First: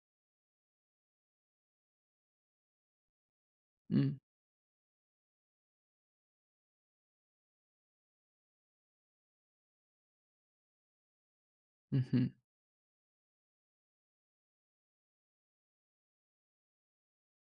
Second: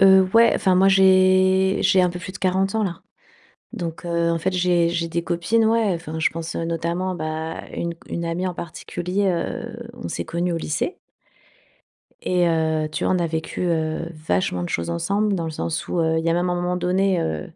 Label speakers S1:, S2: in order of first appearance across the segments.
S1: Heu, ouais, enfin moi j'ai j'ai un peu plus de 40 ans là. Donc,
S2: Mmh.
S1: heu, en fait, j'ai j'ai des copines, ouais, enfin je pense, heu, notamment bah, une c une amie en particulier, heu on s'est connues au lycée.
S2: Mmh mh.
S1: Et heu, tu vois, on a vécu, heu, vachement de choses ensemble, dans le sens où, heu, il y a un moment donné, heu,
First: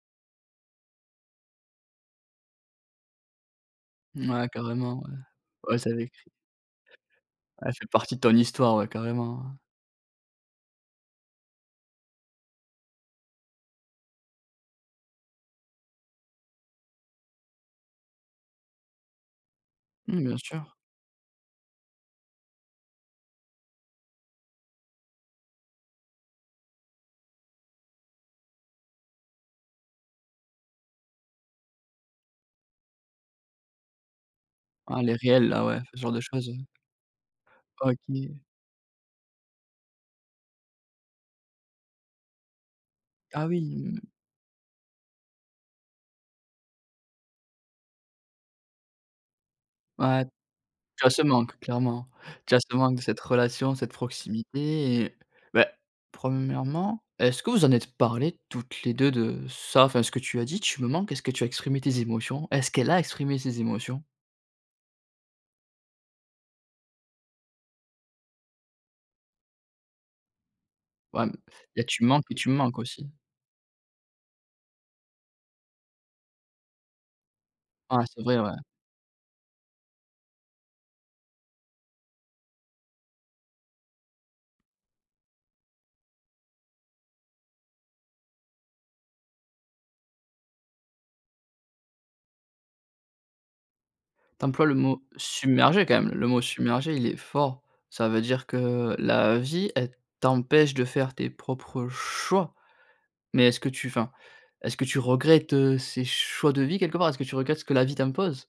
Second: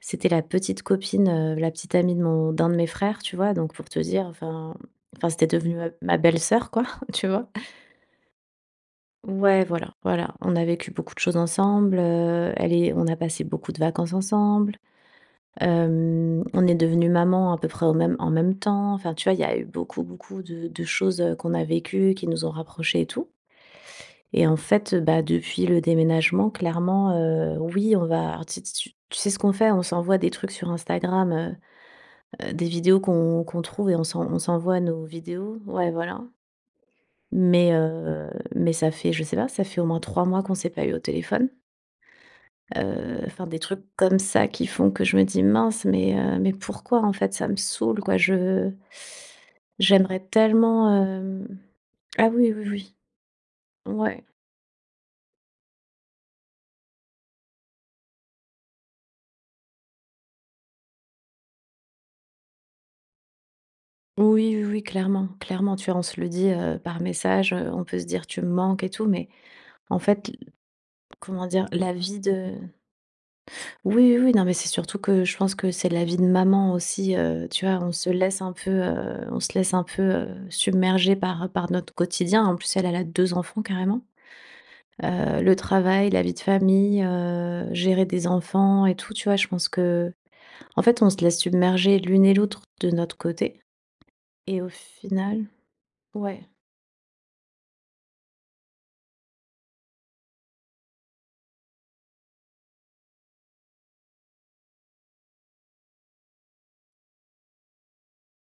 S1: c'était la petite copine, heu, la petite amie de mon d'un de mes frères, tu vois? Donc pour te dire,
S2: Ouais
S1: enfin, mmh,
S2: carrément, ouais.
S1: enfin c'était devenue,
S2: Ouais c'est
S1: heu,
S2: avec
S1: ma
S2: cr
S1: belle sœur quoi, tu vois?
S2: Elle fait partie de ton histoire, ouais, carrément, ouais.
S1: Ouais, voilà, voilà, on a vécu beaucoup de choses ensemble, heu elle est on a passé beaucoup de vacances ensemble. Hem, on est devenues maman à peu près au même en même temps. Enfin, tu vois, il y a eu beaucoup,
S2: Mmh, bien
S1: beaucoup de
S2: sûr.
S1: de choses, heu, qu'on a vécues, qui nous ont rapprochés et tout. Et en fait, heu, bah depuis le déménagement, clairement, heu, oui, on va, alors tu sais tu s tu sais ce qu'on fait? On s'envoie des trucs sur Instagram, heu heu, des vidéos qu'on qu'on trouve et on s'en on s'envoie
S2: Ah
S1: nos
S2: les reels
S1: vidéos.
S2: là, ouais,
S1: Ouais,
S2: ce genre de
S1: voilà.
S2: choses, oui.
S1: Mais, heu,
S2: OK.
S1: mais ça fait je sais pas, ça fait au moins 3 mois qu'on s'est pas eu au téléphone heu, enfin,
S2: Ah
S1: des
S2: oui,
S1: trucs
S2: mmh.
S1: comme ça qui font que je me dis: «Mince, mais, heu, mais pourquoi en fait ça me saoule quoi, je j'aimerais
S2: Ouais.
S1: tellement
S2: Tu as ce
S1: hem»,
S2: manque, clairement.
S1: ah oui,
S2: Tu as
S1: oui,
S2: ce
S1: oui.
S2: manque de cette relation, cette
S1: Ouais.
S2: proximité et beh 1° est-ce que vous en êtes parlées toutes les 2 de, ça? Enfin ce que tu as dit: «Tu me manques», est-ce que tu as exprimé tes émotions? Est-ce qu'elle a exprimé ses émotions?
S1: Oui, oui, oui, clairement, clairement. Tu vois, on se le dit, heu, par message, heu, on peut se dire: «tu manques et tout». Mais, en fait l
S2: Ouais m
S1: comment dire?
S2: il y a
S1: La
S2: tu
S1: vie
S2: manques et tu
S1: de
S2: manques aussi.
S1: Oui, oui, oui, non, mais c'est surtout que, je pense que c'est la vie de maman aussi, heu, tu vois? On
S2: Ah
S1: se
S2: c'est vrai,
S1: laisse un
S2: ouais.
S1: peu, heu, on se laisse un peu, heu, submerger par par notre quotidien. En plus, elle elle a 2 enfants carrément. Heu, le travail, la vie de famille, heu, gérer des enfants et tout tu vois? Je pense que en fait, on se laisse submerger l'une et l'autre de notre côté.
S2: Tu
S1: Et
S2: emploies
S1: au
S2: le mot
S1: final
S2: «submerger» quand même, le mot
S1: ouais.
S2: submerger il est fort. Ça veut dire que la vie, elle t'empêche de faire tes propres choix. Mais est-ce que tu enfin, est-ce que tu regrettes, heu, ces choix de vie quelque part? Est-ce que tu regrettes ce que la vie t'impose?